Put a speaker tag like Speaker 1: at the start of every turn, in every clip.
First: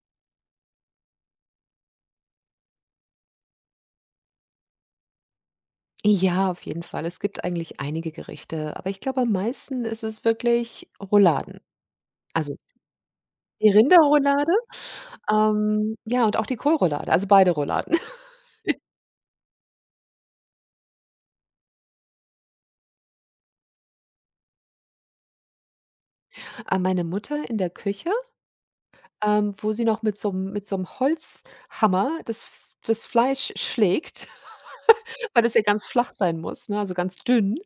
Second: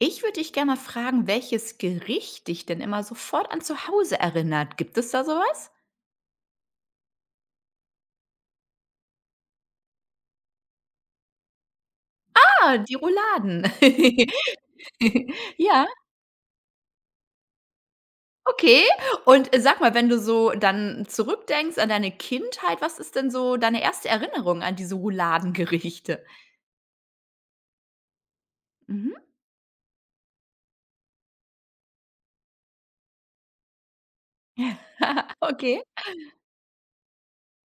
Speaker 1: Ich würde dich gerne mal fragen, welches Gericht dich denn immer sofort an zu Hause erinnert. Gibt es da sowas?
Speaker 2: Ja, auf jeden Fall. Es gibt eigentlich einige Gerichte, aber ich glaube, am meisten ist es wirklich Rouladen. Also,
Speaker 1: Ah, die Rouladen.
Speaker 2: die Rinderroulade,
Speaker 1: Ja,
Speaker 2: ja, und auch die Kohlroulade, also beide Rouladen.
Speaker 1: okay. Und sag mal, wenn du so dann zurückdenkst an deine Kindheit, was ist denn so deine erste Erinnerung an diese Rouladengerichte?
Speaker 2: Meine Mutter in der Küche,
Speaker 1: Mhm.
Speaker 2: wo sie noch mit so 'm Holzhammer das Fleisch schlägt, weil das ja
Speaker 1: Okay.
Speaker 2: ganz flach sein muss, ne, also ganz dünn,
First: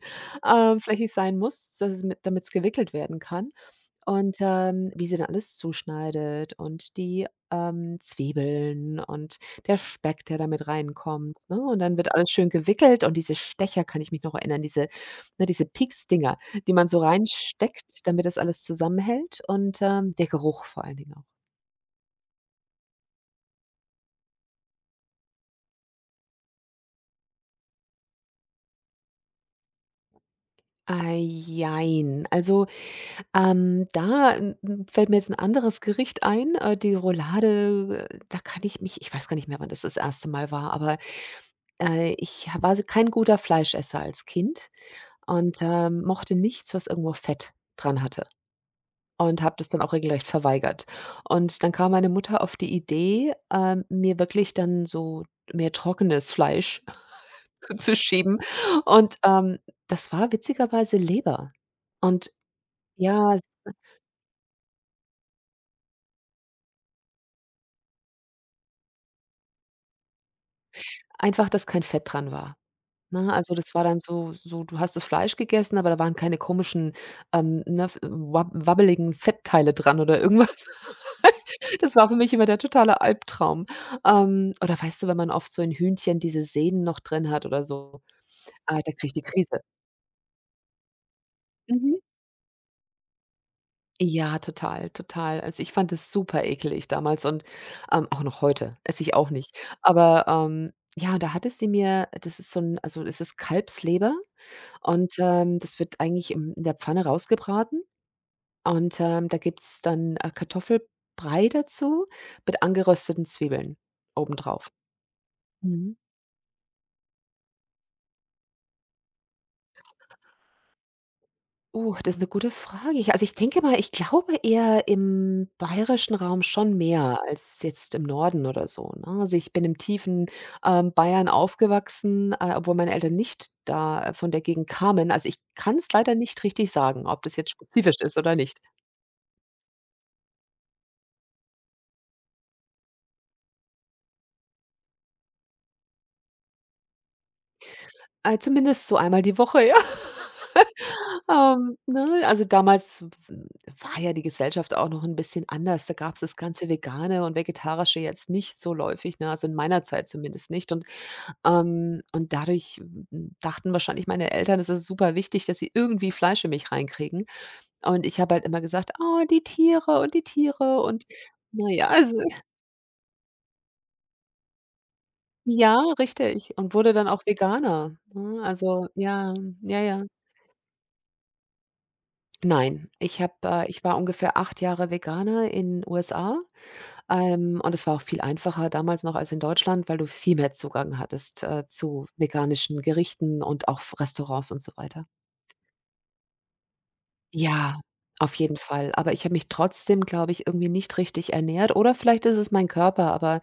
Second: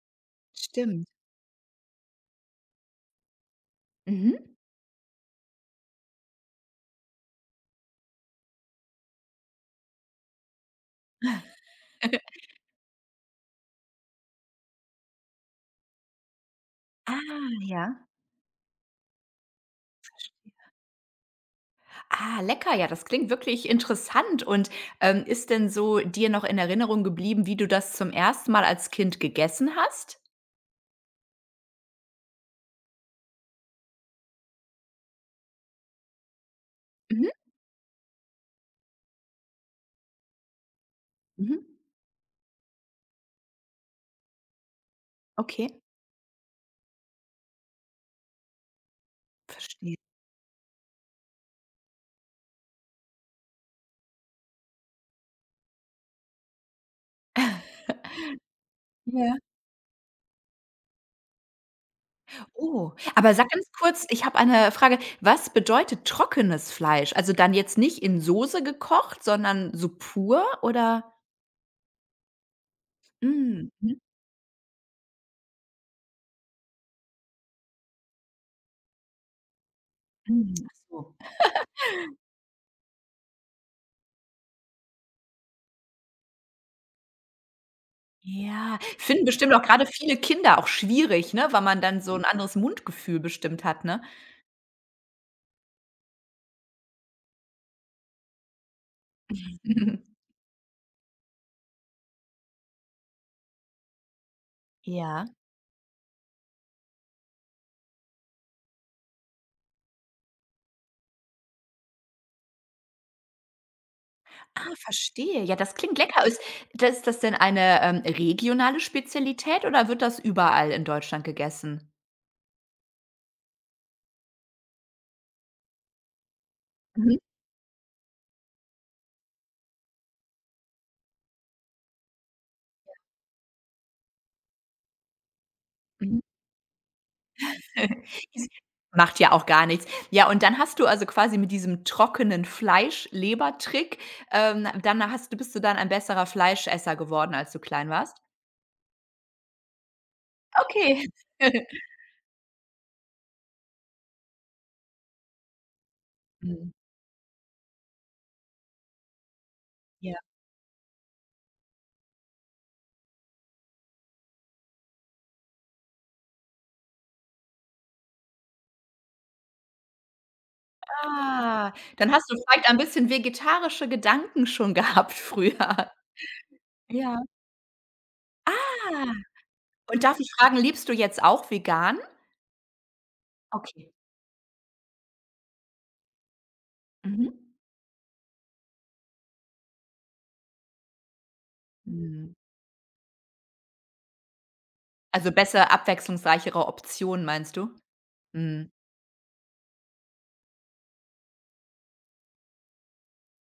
Speaker 1: Stimmt.
Speaker 2: flächig sein muss, dass es damit's gewickelt werden kann. Und,
Speaker 1: Mhm.
Speaker 2: wie sie dann alles zuschneidet und die, Zwiebeln und der Speck, der damit reinkommt, ne? Und dann wird alles schön gewickelt und diese Stecher kann ich mich noch erinnern, diese ne, diese Pieks-Dinger, die man so
Speaker 1: Ah, ja.
Speaker 2: reinsteckt, damit das alles zusammenhält und, der Geruch vor allen Dingen auch.
Speaker 1: Ah, lecker. Ja, das klingt wirklich interessant. Und, ist denn so dir noch in Erinnerung geblieben, wie du das zum ersten Mal als Kind gegessen hast?
Speaker 2: Ah, jein. Also, da, fällt mir jetzt ein anderes Gericht ein. Die
Speaker 1: Mhm,
Speaker 2: Roulade, da kann ich weiß gar nicht mehr, wann das erste Mal war, aber
Speaker 1: mhm.
Speaker 2: Ich ha war s kein guter Fleischesser als Kind und,
Speaker 1: Okay,
Speaker 2: mochte nichts, was irgendwo Fett dran hatte und habe das dann auch
Speaker 1: verstehe.
Speaker 2: regelrecht verweigert. Und dann kam meine Mutter auf die Idee, mir wirklich dann so mehr trockenes Fleisch zu schieben. Und,
Speaker 1: Ja.
Speaker 2: das war witzigerweise Leber. Und
Speaker 1: Oh, aber
Speaker 2: ja,
Speaker 1: sag ganz kurz, ich habe eine Frage. Was bedeutet trockenes Fleisch? Also, dann jetzt nicht in Soße gekocht, sondern so pur oder
Speaker 2: einfach, dass kein Fett dran war. Ne, also,
Speaker 1: hm,
Speaker 2: das war
Speaker 1: mhm,
Speaker 2: dann so, du hast das Fleisch gegessen, aber da waren keine komischen, ne, f wab wabbeligen Fettteile dran oder
Speaker 1: mhm,
Speaker 2: irgendwas.
Speaker 1: ach so.
Speaker 2: Das war für mich immer der totale Albtraum. Oder weißt du, wenn man oft so in Hühnchen diese Sehnen noch drin hat oder so, ah,
Speaker 1: Ja,
Speaker 2: da kriege ich die
Speaker 1: finden bestimmt
Speaker 2: Krise.
Speaker 1: auch gerade viele Kinder auch schwierig, ne, weil man
Speaker 2: Mhm.
Speaker 1: dann so ein anderes Mundgefühl bestimmt hat, ne?
Speaker 2: Ja, total, total. Also, ich fand es super ekelig damals und, auch noch heute, esse ich auch nicht. Aber, ja, und da hatte sie mir das ist so 'n also, es ist Kalbsleber. Und,
Speaker 1: Ja.
Speaker 2: das wird eigentlich im in der Pfanne rausgebraten und, da gibt's dann, Kartoffelbrei dazu mit angerösteten Zwiebeln obendrauf.
Speaker 1: Ah, verstehe. Ja, das
Speaker 2: Mhm.
Speaker 1: klingt lecker. Ist das das denn eine, regionale Spezialität oder wird das überall in Deutschland gegessen?
Speaker 2: Das ist eine gute Frage. Ich Also, ich denke mal, ich glaube eher im bayerischen Raum schon
Speaker 1: Mhm,
Speaker 2: mehr als jetzt im Norden oder so, ne? Also, ich bin im tiefen, Bayern aufgewachsen, obwohl meine Eltern nicht da, von der Gegend kamen. Also, ich kann es leider
Speaker 1: mhm.
Speaker 2: nicht richtig sagen, ob das jetzt spezifisch ist oder
Speaker 1: Ist
Speaker 2: nicht.
Speaker 1: macht ja auch gar nichts. Ja, und dann hast du also quasi mit diesem trockenen Fleisch-Leber-Trick, dann hast du bist du dann ein besserer Fleischesser geworden, als du klein warst?
Speaker 2: Zumindest so einmal die Woche, ja.
Speaker 1: Okay.
Speaker 2: Ne, also damals w war ja die Gesellschaft auch noch ein bisschen anders. Da gab es das ganze
Speaker 1: Mhm.
Speaker 2: Vegane und Vegetarische jetzt nicht so läufig, ne? Also in meiner Zeit
Speaker 1: Ja.
Speaker 2: zumindest nicht. Und dadurch dachten wahrscheinlich meine Eltern, es ist super wichtig, dass sie irgendwie Fleisch in mich reinkriegen. Und ich habe halt immer gesagt: „Oh, die Tiere und die Tiere" und na
Speaker 1: Ah,
Speaker 2: ja,
Speaker 1: dann
Speaker 2: also
Speaker 1: hast du vielleicht ein bisschen vegetarische Gedanken schon gehabt früher.
Speaker 2: ja, richtig. Und wurde dann
Speaker 1: Ja.
Speaker 2: auch Veganer, ne? Also
Speaker 1: Ah,
Speaker 2: ja, ja, ja.
Speaker 1: und darf ich fragen, lebst du jetzt auch vegan?
Speaker 2: Nein, ich habe, ich
Speaker 1: Okay.
Speaker 2: war ungefähr 8 Jahre Veganer in USA.
Speaker 1: Mhm.
Speaker 2: Und es war auch viel einfacher damals noch als in Deutschland, weil du viel mehr Zugang hattest, zu
Speaker 1: Mhm.
Speaker 2: veganischen Gerichten und auch Restaurants und so weiter.
Speaker 1: Also, besser abwechslungsreichere Optionen meinst du?
Speaker 2: Ja, auf jeden
Speaker 1: Mhm.
Speaker 2: Fall. Aber ich habe mich trotzdem, glaube ich, irgendwie nicht richtig ernährt oder vielleicht ist es mein Körper, aber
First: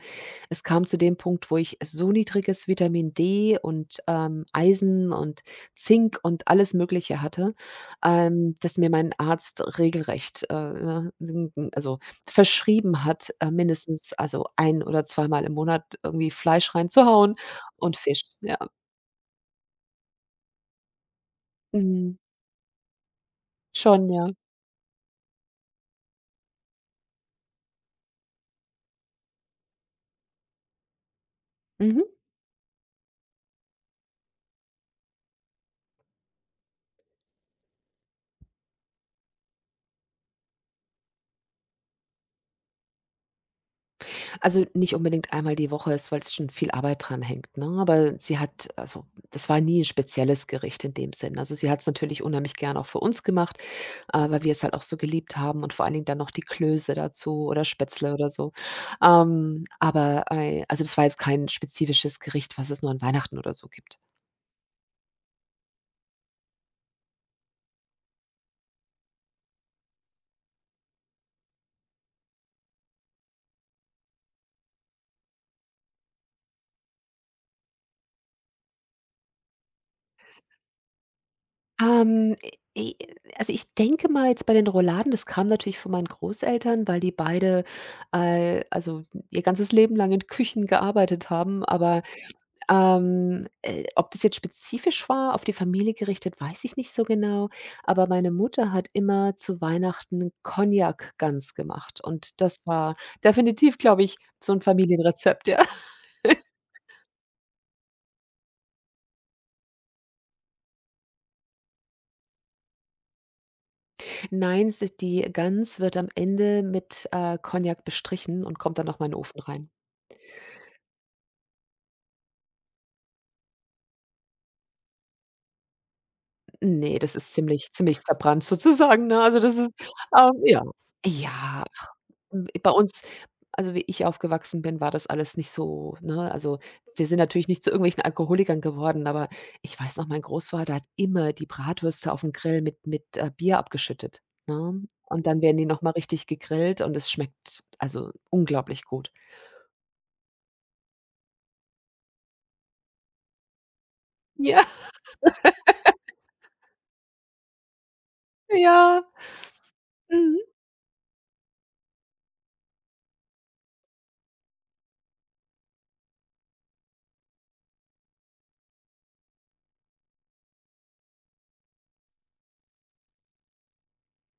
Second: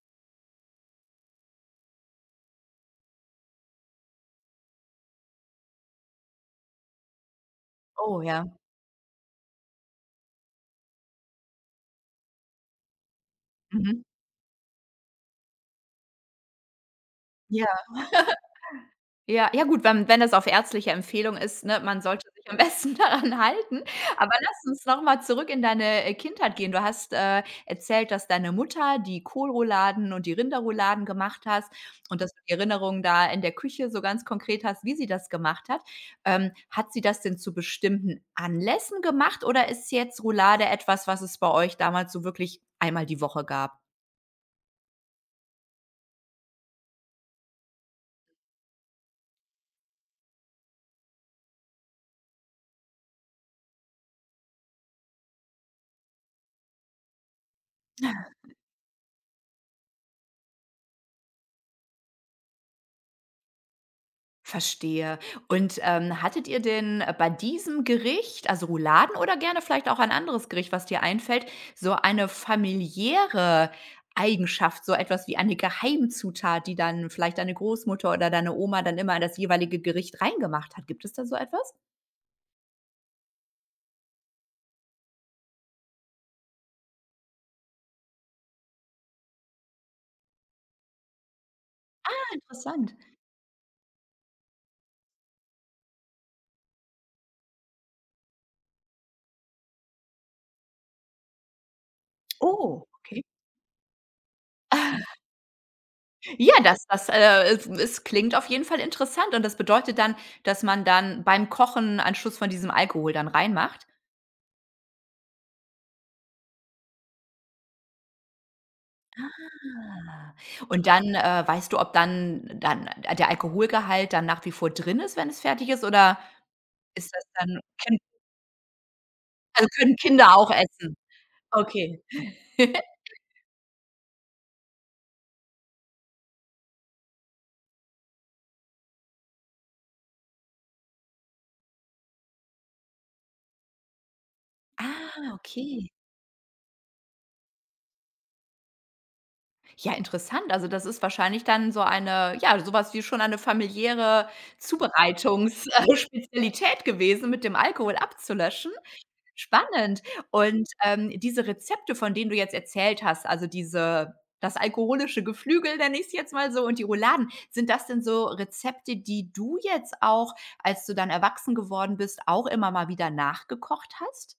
Speaker 2: es kam zu dem Punkt, wo ich so niedriges Vitamin D und, Eisen und Zink und alles Mögliche hatte,
Speaker 1: Oh ja.
Speaker 2: dass mir mein Arzt regelrecht, ne, n n also, verschrieben hat,
Speaker 1: Mhm.
Speaker 2: mindestens also ein oder zweimal im Monat irgendwie Fleisch reinzuhauen
Speaker 1: Ja.
Speaker 2: und Fisch. Ja,
Speaker 1: Ja, ja gut, wenn das auf ärztliche Empfehlung ist, ne, man
Speaker 2: mhm.
Speaker 1: sollte sich am besten daran halten.
Speaker 2: Schon, ja.
Speaker 1: Aber lass uns noch mal zurück in deine, Kindheit gehen. Du hast, erzählt, dass deine Mutter die Kohlrouladen und die Rinderrouladen gemacht hast
Speaker 2: Mhm.
Speaker 1: und dass du die Erinnerung da in der Küche so ganz konkret hast, wie sie das gemacht hat. Hat sie das denn zu bestimmten Anlässen gemacht oder ist jetzt Roulade etwas, was es bei euch damals so wirklich einmal die Woche gab?
Speaker 2: Also, nicht unbedingt einmal die Woche ist, weil es schon viel Arbeit dran hängt, ne? Aber sie hat also, das war nie ein spezielles Gericht in dem Sinn. Also, sie hat es natürlich unheimlich gern auch für uns gemacht, weil wir es halt auch so geliebt haben und vor allen Dingen dann noch die Klöße dazu oder Spätzle oder so. Aber, also, das war jetzt kein spezifisches Gericht, was es nur an Weihnachten oder so gibt.
Speaker 1: Verstehe. Und, hattet ihr denn, bei diesem Gericht, also Rouladen oder gerne vielleicht auch ein anderes Gericht, was dir einfällt, so eine familiäre Eigenschaft, so etwas wie eine Geheimzutat, die dann vielleicht deine Großmutter oder deine Oma dann immer in das jeweilige Gericht reingemacht hat? Gibt es da so etwas?
Speaker 2: Ähm, e e Also, ich denke mal jetzt bei den Rouladen, das kam natürlich von meinen Großeltern, weil die beide, also, ihr ganzes Leben lang in Küchen gearbeitet haben. Aber,
Speaker 1: Interessant.
Speaker 2: ob das jetzt spezifisch war, auf die Familie gerichtet, weiß ich nicht so genau. Aber meine Mutter hat immer zu Weihnachten Cognac ganz gemacht und das
Speaker 1: Oh,
Speaker 2: war
Speaker 1: okay.
Speaker 2: definitiv, glaube ich, so ein Familienrezept, ja.
Speaker 1: Ja, das, es klingt auf jeden Fall interessant und das bedeutet dann, dass man dann beim Kochen einen Schuss von diesem Alkohol dann reinmacht?
Speaker 2: Nein, s die Gans wird am Ende mit, Cognac bestrichen und kommt dann noch mal in den Ofen rein.
Speaker 1: Ah. Und dann, weißt du, ob dann der Alkoholgehalt dann nach wie vor drin ist, wenn es fertig ist, oder
Speaker 2: Ne,
Speaker 1: ist
Speaker 2: das
Speaker 1: das
Speaker 2: ist
Speaker 1: dann
Speaker 2: ziemlich ziemlich
Speaker 1: Kind
Speaker 2: verbrannt sozusagen, ne? Also, das
Speaker 1: also,
Speaker 2: ist,
Speaker 1: können Kinder auch
Speaker 2: ja.
Speaker 1: essen?
Speaker 2: Ja,
Speaker 1: Okay.
Speaker 2: bei uns also, wie ich aufgewachsen bin, war das alles nicht so, ne? Also, wir sind natürlich nicht zu irgendwelchen Alkoholikern geworden, aber ich weiß noch, mein Großvater hat immer die Bratwürste aufm Grill mit, Bier abgeschüttet, ne? Und
Speaker 1: Ah,
Speaker 2: dann werden die noch
Speaker 1: okay.
Speaker 2: mal richtig gegrillt und es schmeckt, also, unglaublich gut.
Speaker 1: Ja, interessant. Also, das ist wahrscheinlich dann so eine ja, so was wie schon eine familiäre
Speaker 2: Ja,
Speaker 1: Zubereitungs Spezialität gewesen, mit dem Alkohol abzulöschen.
Speaker 2: ja.
Speaker 1: Spannend.
Speaker 2: Mhm.
Speaker 1: Und, diese Rezepte, von denen du jetzt erzählt hast, also diese das alkoholische Geflügel, nenne ich's jetzt mal so, und die Rouladen, sind das denn so Rezepte, die du jetzt auch, als du dann erwachsen geworden bist, auch immer mal wieder nachgekocht hast?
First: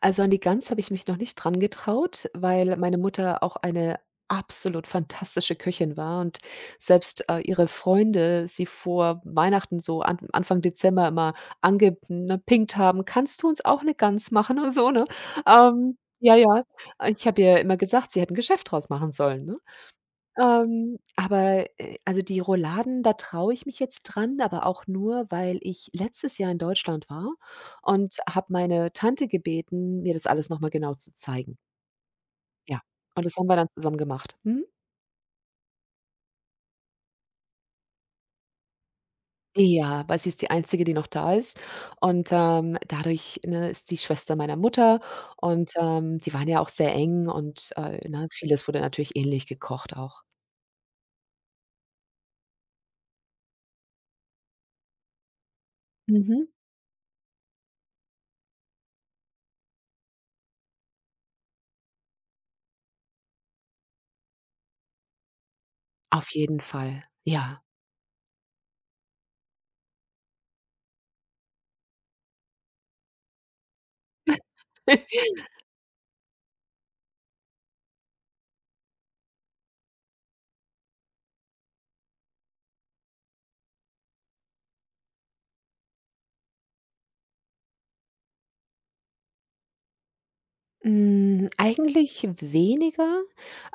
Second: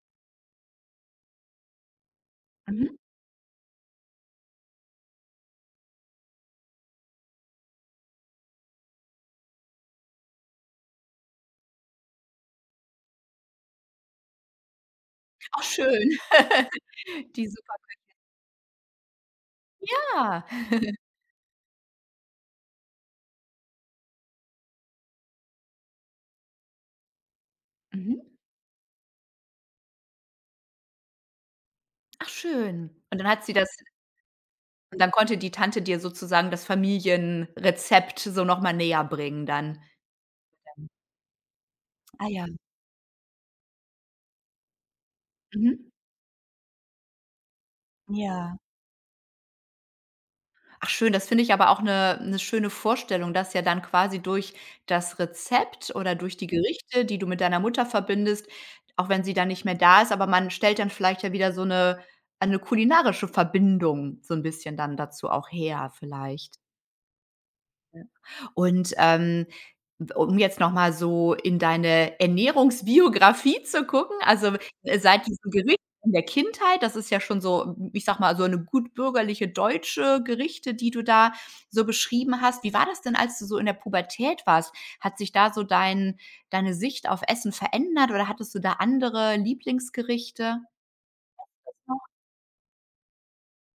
Speaker 2: Also, an die Gans habe ich mich noch nicht dran getraut, weil
Speaker 1: Mhm.
Speaker 2: meine Mutter auch eine absolut fantastische Köchin war und selbst, ihre Freunde sie vor Weihnachten so an Anfang Dezember immer angepinkt haben: „Kannst du uns auch eine Gans machen?" und so, ne?
Speaker 1: Ach schön.
Speaker 2: Ja, ja. Ich habe
Speaker 1: Die
Speaker 2: ihr
Speaker 1: super
Speaker 2: immer gesagt, sie hätten ein Geschäft draus machen sollen, ne?
Speaker 1: ah.
Speaker 2: Aber, also, die Rouladen, da traue ich mich jetzt dran, aber auch nur, weil ich letztes Jahr in Deutschland war und
Speaker 1: Mhm.
Speaker 2: habe meine Tante gebeten, mir das alles noch mal genau zu zeigen.
Speaker 1: Ach
Speaker 2: Ja,
Speaker 1: schön. Und
Speaker 2: und
Speaker 1: dann
Speaker 2: das
Speaker 1: hat
Speaker 2: haben
Speaker 1: sie
Speaker 2: wir
Speaker 1: das
Speaker 2: dann zusammen gemacht. Mhm.
Speaker 1: und dann konnte die Tante dir sozusagen das Familienrezept so noch mal näher bringen dann.
Speaker 2: Ja, weil sie ist die Einzige, die noch da ist
Speaker 1: Ah
Speaker 2: und,
Speaker 1: ja.
Speaker 2: dadurch, ne, ist die Schwester meiner Mutter und,
Speaker 1: Mhm.
Speaker 2: die waren ja auch sehr eng und, ne,
Speaker 1: Ja.
Speaker 2: vieles wurde natürlich ähnlich gekocht auch.
Speaker 1: Ach schön, das finde ich aber auch eine 'ne schöne Vorstellung, dass ja dann quasi durch das Rezept oder durch
Speaker 2: Mhm.
Speaker 1: die Gerichte, die du mit deiner Mutter verbindest auch wenn sie dann nicht mehr da ist, aber man stellt dann vielleicht ja wieder so 'ne eine kulinarische Verbindung so ein bisschen dann dazu auch her
Speaker 2: Auf
Speaker 1: vielleicht.
Speaker 2: jeden Fall, ja.
Speaker 1: Und, ähm, Um jetzt noch mal so in deine Ernährungsbiografie zu gucken, also, seit diesem Gericht in der Kindheit, das ist ja schon so, ich sag mal, so eine gut bürgerliche deutsche Gerichte, die du da so beschrieben hast. Wie war das denn, als du so in der Pubertät warst? Hat sich da so deine Sicht auf Essen verändert oder hattest du da andere Lieblingsgerichte
Speaker 2: Hm,
Speaker 1: noch?
Speaker 2: eigentlich weniger,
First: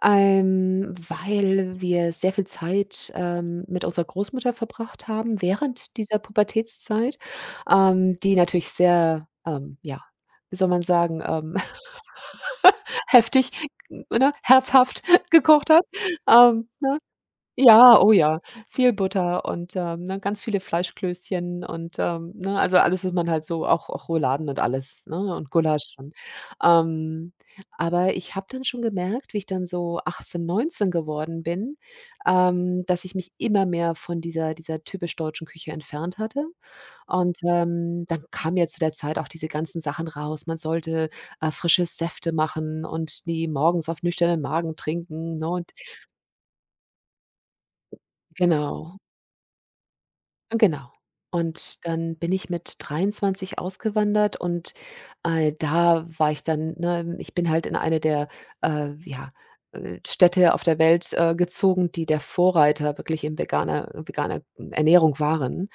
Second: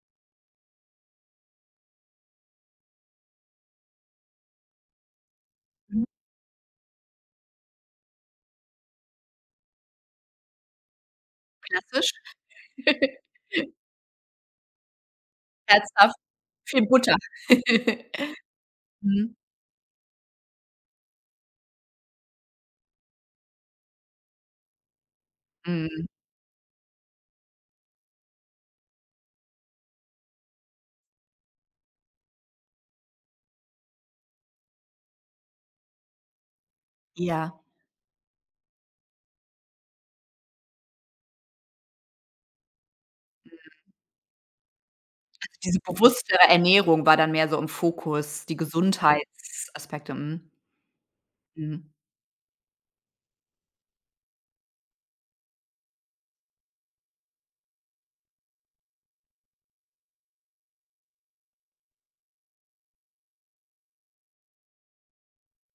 Speaker 2: weil wir sehr viel Zeit, mit unserer Großmutter verbracht haben während
Speaker 1: Mhm,
Speaker 2: dieser Pubertätszeit, die natürlich sehr, ja, wie soll man sagen,
Speaker 1: klassisch.
Speaker 2: heftig, ne, herzhaft gekocht hat.
Speaker 1: Herzhaft,
Speaker 2: Ähm
Speaker 1: viel Butter.
Speaker 2: ja, oh ja, viel
Speaker 1: Mhm.
Speaker 2: Butter und, ne, ganz viele Fleischklößchen und, ne, also alles, was man halt so auch Rouladen und alles, ne, und Gulasch
Speaker 1: Mhm.
Speaker 2: und, ähm aber ich habe dann schon gemerkt, wie ich dann so 18, 19 geworden bin, dass ich mich immer mehr von dieser typisch deutschen Küche entfernt hatte und,
Speaker 1: Ja.
Speaker 2: dann kamen ja zu der Zeit auch diese ganzen Sachen raus. Man sollte, frische Säfte machen und die morgens auf nüchternen Magen trinken, ne, und
Speaker 1: Diese bewusstere Ernährung war dann mehr so im Fokus, die
Speaker 2: genau.
Speaker 1: Gesundheitsaspekte. Mhm.
Speaker 2: Genau. Und
Speaker 1: Mhm.
Speaker 2: dann bin ich mit 23 ausgewandert und, da war ich dann ne, ich bin halt in eine der, äh, ja, Städte auf der Welt, gezogen, die der Vorreiter wirklich in veganer Ernährung waren.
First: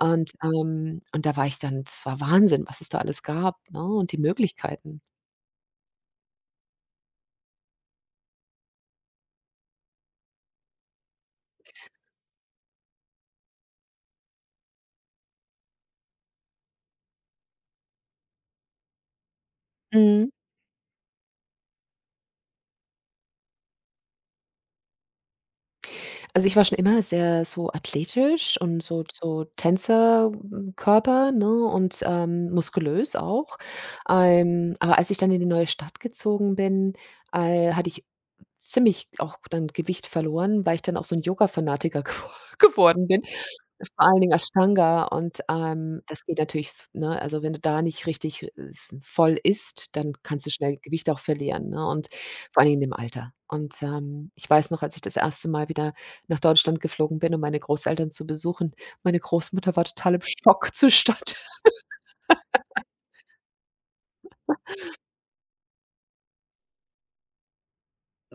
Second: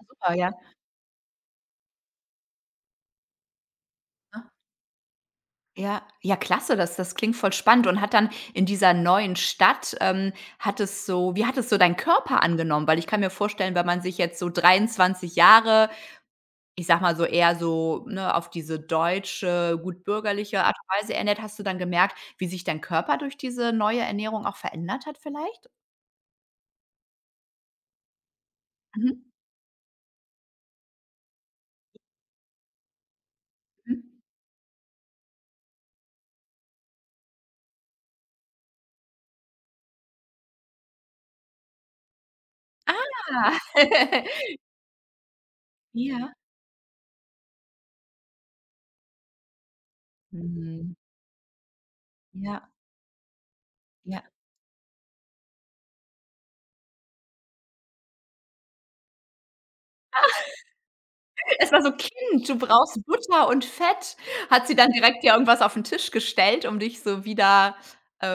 Speaker 2: Und,
Speaker 1: Super, ja.
Speaker 2: ähm und da war ich dann es war Wahnsinn, was es da alles gab, ne, und die
Speaker 1: Ne?
Speaker 2: Möglichkeiten.
Speaker 1: Ja, ja, klasse, das klingt voll spannend und hat dann in dieser neuen Stadt, hat es so wie hat es so dein Körper angenommen? Weil ich kann mir vorstellen, wenn man sich jetzt so 23 Jahre, ich sag mal so eher so, ne, auf diese deutsche, gut
Speaker 2: Mhm.
Speaker 1: bürgerliche Art und Weise ernährt, hast du dann gemerkt, wie sich dein Körper durch diese neue Ernährung auch verändert hat vielleicht?
Speaker 2: Also, ich war schon immer sehr so athletisch und so
Speaker 1: Mhm.
Speaker 2: so Tänzerkörper ne, und, muskulös auch.
Speaker 1: Mhm.
Speaker 2: Aber als ich dann in die neue Stadt gezogen bin, hatte ich ziemlich auch dann Gewicht verloren, weil ich dann auch so ein Yoga-Fanatiker geworden bin,
Speaker 1: Ah.
Speaker 2: vor allen Dingen Ashtanga und, das
Speaker 1: Ja.
Speaker 2: geht natürlich s ne, also, wenn du da nicht richtig, v voll isst, dann kannst du schnell
Speaker 1: Mhm.
Speaker 2: Gewicht auch verlieren, ne, und vor
Speaker 1: Ja,
Speaker 2: allen Dingen in dem Alter. Und,
Speaker 1: ja.
Speaker 2: ich weiß noch, als ich das erste Mal wieder nach Deutschland geflogen bin, um meine Großeltern zu besuchen. Meine Großmutter war total im Schockzustand.
Speaker 1: Es war so: „Kind, du brauchst Butter und Fett.“ Hat sie dann direkt dir irgendwas auf 'n Tisch gestellt, um dich so wieder,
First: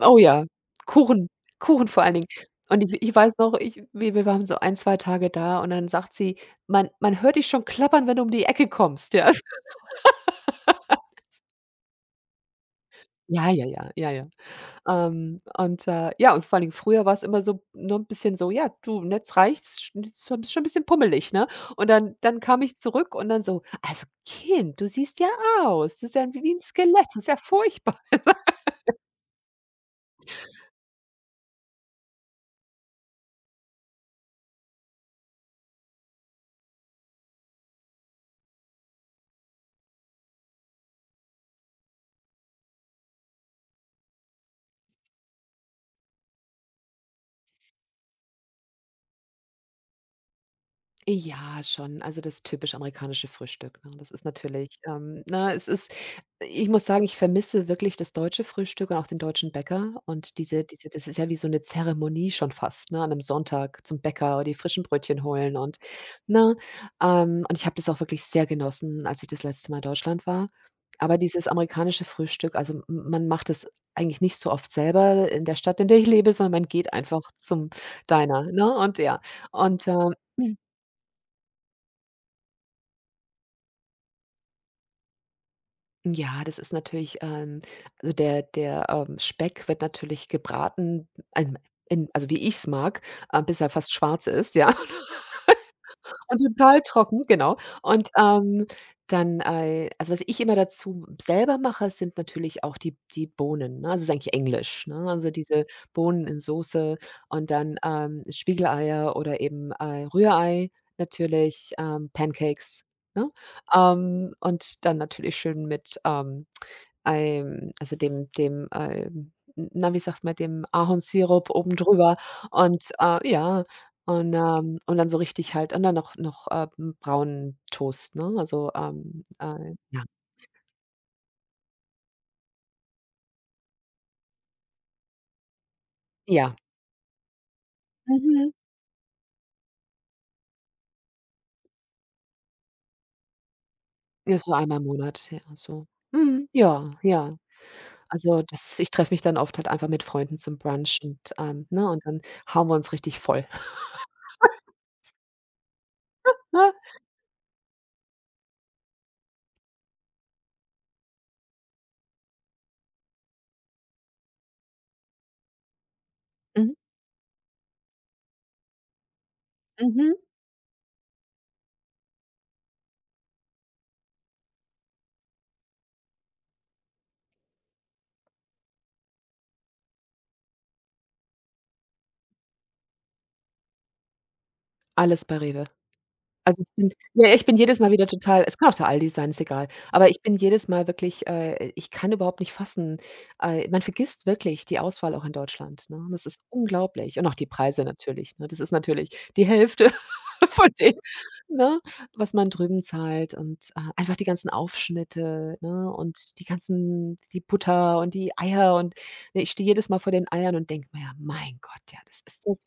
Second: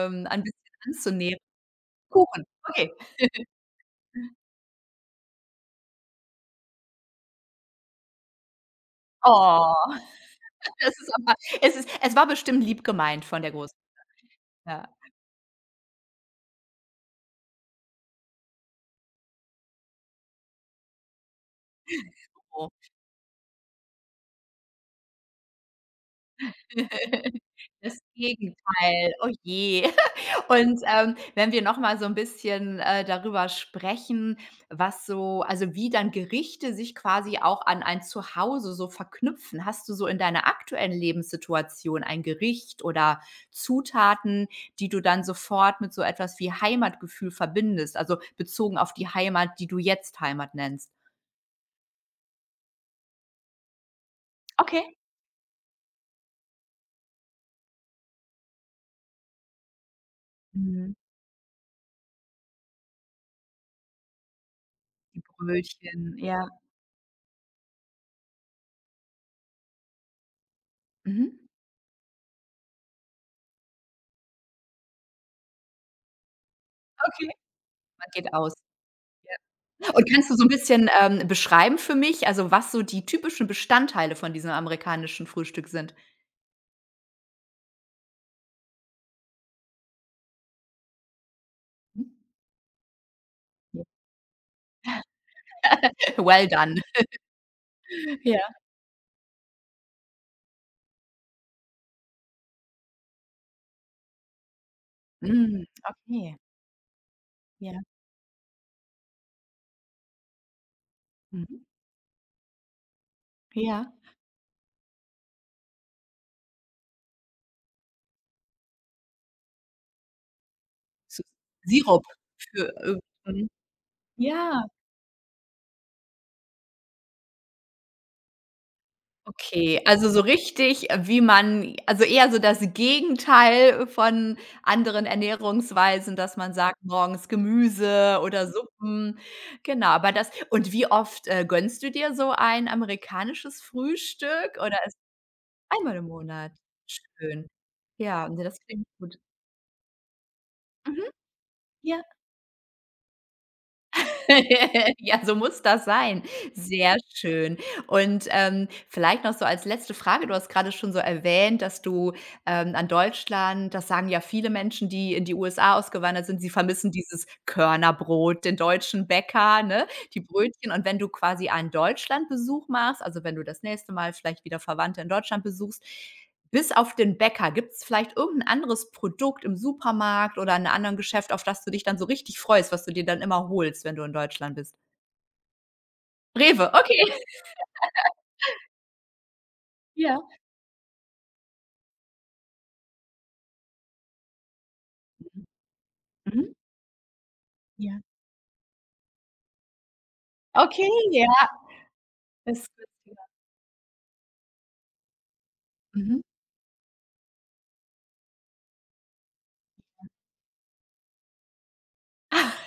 Speaker 2: Oh
Speaker 1: ein
Speaker 2: ja,
Speaker 1: bisschen
Speaker 2: Kuchen,
Speaker 1: anzunähern?
Speaker 2: Kuchen vor allen Dingen.
Speaker 1: Kuchen,
Speaker 2: Und
Speaker 1: okay.
Speaker 2: ich weiß noch, ich wir wir waren so ein 2 Tage da und dann sagt sie: „Man hört dich schon klappern, wenn du um die Ecke kommst", ja.
Speaker 1: Oh, das ist aber es war bestimmt lieb gemeint von
Speaker 2: Ja,
Speaker 1: der
Speaker 2: ja,
Speaker 1: Großmutter.
Speaker 2: ja, ja, ja. Und, ja, und vor allen Dingen früher war es immer so, nur ein bisschen so: „Ja, du, und jetzt reicht's, sch jetzt schon bist du schon ein bisschen pummelig, ne?" Und dann kam
Speaker 1: Oh.
Speaker 2: ich zurück und dann so: „Also Kind, du siehst ja aus. Du siehst ja wie ein Skelett. Das ist ja furchtbar."
Speaker 1: Das Gegenteil, oh je. Und, wenn wir noch mal so ein bisschen, darüber sprechen, was so also, wie dann Gerichte sich quasi auch an ein Zuhause so verknüpfen. Hast du so in deiner aktuellen Lebenssituation ein Gericht oder Zutaten, die du dann sofort mit so etwas wie Heimatgefühl verbindest, also, bezogen auf die Heimat, die du jetzt Heimat nennst?
Speaker 2: Ja, schon. Also, das typisch amerikanische Frühstück, ne? Das ist natürlich,
Speaker 1: Okay.
Speaker 2: ne, es ist ich muss sagen, ich vermisse wirklich das deutsche Frühstück und auch den deutschen Bäcker und diese
Speaker 1: Mhm.
Speaker 2: das ist ja wie so eine Zeremonie schon fast, ne, an einem Sonntag zum Bäcker oder die frischen
Speaker 1: Die
Speaker 2: Brötchen holen und
Speaker 1: Brötchen, ja.
Speaker 2: na. Und ich habe das auch wirklich sehr genossen, als ich das letzte Mal in Deutschland war. Aber
Speaker 1: Mhm.
Speaker 2: dieses amerikanische Frühstück, also, m man macht es eigentlich nicht so oft selber in der Stadt, in der ich lebe, sondern man geht einfach
Speaker 1: Okay.
Speaker 2: zum
Speaker 1: Man geht
Speaker 2: Diner,
Speaker 1: aus.
Speaker 2: ne? Und ja, und,
Speaker 1: Und kannst du so 'n bisschen, beschreiben für mich, also, was so die typischen Bestandteile von diesem amerikanischen Frühstück sind?
Speaker 2: ja, das ist natürlich, also, der Speck wird natürlich gebraten, ähm,
Speaker 1: Mhm.
Speaker 2: in also, wie ich's mag, bis er fast schwarz ist, ja. Und
Speaker 1: Well done.
Speaker 2: total trocken, genau. Und,
Speaker 1: Ja.
Speaker 2: dann, also, was ich immer dazu selber mache, sind natürlich auch die Bohnen, ne? Also, es ist eigentlich englisch, ne? Also,
Speaker 1: Mhm,
Speaker 2: diese Bohnen
Speaker 1: okay.
Speaker 2: in Soße und dann,
Speaker 1: Ja.
Speaker 2: Spiegeleier oder eben, Rührei
Speaker 1: Mhm.
Speaker 2: natürlich, Pancakes, ne?
Speaker 1: Ja. Ja.
Speaker 2: Und dann natürlich schön mit, also, dem na, wie sagt man, dem
Speaker 1: So
Speaker 2: Ahornsirup oben
Speaker 1: Sirup
Speaker 2: drüber
Speaker 1: für,
Speaker 2: und,
Speaker 1: mhm.
Speaker 2: ja.
Speaker 1: Ja.
Speaker 2: Und dann so richtig halt und dann noch braunen Toast, ne? Also,
Speaker 1: Okay,
Speaker 2: ja.
Speaker 1: also so richtig, wie man also eher so das Gegenteil von anderen Ernährungsweisen, dass man
Speaker 2: Ja.
Speaker 1: sagt, morgens Gemüse oder
Speaker 2: Mhm.
Speaker 1: Suppen. Genau, aber das und wie oft, gönnst du dir so ein amerikanisches
Speaker 2: Ja, so
Speaker 1: Frühstück oder
Speaker 2: einmal im
Speaker 1: ist
Speaker 2: Monat, ja, so.
Speaker 1: einmal im
Speaker 2: Mhm.
Speaker 1: Monat?
Speaker 2: Ja, ja.
Speaker 1: Schön. Ja,
Speaker 2: Also,
Speaker 1: ne, das
Speaker 2: das
Speaker 1: klingt
Speaker 2: ich treffe
Speaker 1: gut.
Speaker 2: mich dann oft halt einfach mit Freunden zum Brunch
Speaker 1: Mhm.
Speaker 2: und, ne,
Speaker 1: Ja.
Speaker 2: und dann hauen wir uns richtig voll.
Speaker 1: Ja, so muss das sein. Sehr schön. Vielleicht noch so als letzte Frage, du hast gerade schon so erwähnt, dass du, an Deutschland das sagen ja viele Menschen, die in die USA ausgewandert sind, sie
Speaker 2: Mhm,
Speaker 1: vermissen dieses Körnerbrot, den deutschen Bäcker, ne,
Speaker 2: mhm.
Speaker 1: die Brötchen. Und wenn du quasi einen Deutschlandbesuch machst, also wenn du das nächste Mal vielleicht wieder Verwandte in Deutschland besuchst bis auf den Bäcker, gibt es vielleicht irgendein anderes Produkt im Supermarkt oder in 'ner anderen Geschäft, auf das du dich dann so richtig freust, was du dir dann immer holst, wenn du in Deutschland bist?
Speaker 2: Alles bei REWE. Also,
Speaker 1: Rewe,
Speaker 2: ich bin
Speaker 1: okay.
Speaker 2: ja, ich bin jedes Mal wieder total es kann auch der Aldi sein, ist egal. Aber ich
Speaker 1: Ja.
Speaker 2: bin jedes Mal wirklich ich kann überhaupt nicht fassen. Man vergisst wirklich die Auswahl auch in Deutschland, ne? Das ist
Speaker 1: Mhm.
Speaker 2: unglaublich. Und auch die Preise
Speaker 1: Ja.
Speaker 2: natürlich, ne? Das ist natürlich die Hälfte von
Speaker 1: Okay,
Speaker 2: dem,
Speaker 1: ja.
Speaker 2: ne,
Speaker 1: Ist
Speaker 2: was man drüben
Speaker 1: günstiger.
Speaker 2: zahlt und, einfach die ganzen Aufschnitte, ne,
Speaker 1: Mhm.
Speaker 2: und die Butter und die Eier und ne, ich stehe jedes Mal vor den Eiern und denke mir: „Ja, mein Gott, ja, das ist das."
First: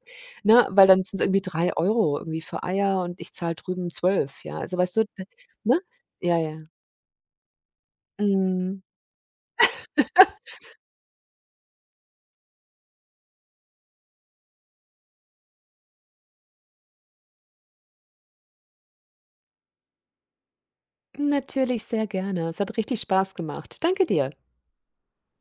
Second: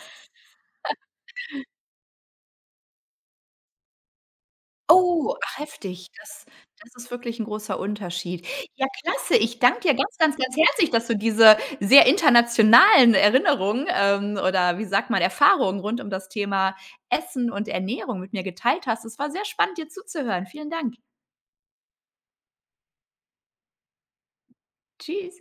Speaker 2: Ne, weil dann sind's irgendwie 3 Euro irgendwie für Eier und ich zahle drüben 12, ja. Also, weißt du, d
Speaker 1: Oh, ach
Speaker 2: ne?
Speaker 1: heftig.
Speaker 2: Ja,
Speaker 1: Das
Speaker 2: ja.
Speaker 1: das ist wirklich 'n großer Unterschied.
Speaker 2: Mhm.
Speaker 1: Ja, klasse. Ich danke dir ganz, ganz, ganz herzlich, dass du diese sehr internationalen Erinnerungen, oder wie sagt man, Erfahrungen rund um das Thema Essen und Ernährung mit mir geteilt hast. Es war sehr spannend, dir zuzuhören. Vielen Dank.
Speaker 2: Natürlich, sehr gerne. Es hat richtig Spaß gemacht. Danke dir.
Speaker 1: Tschüss.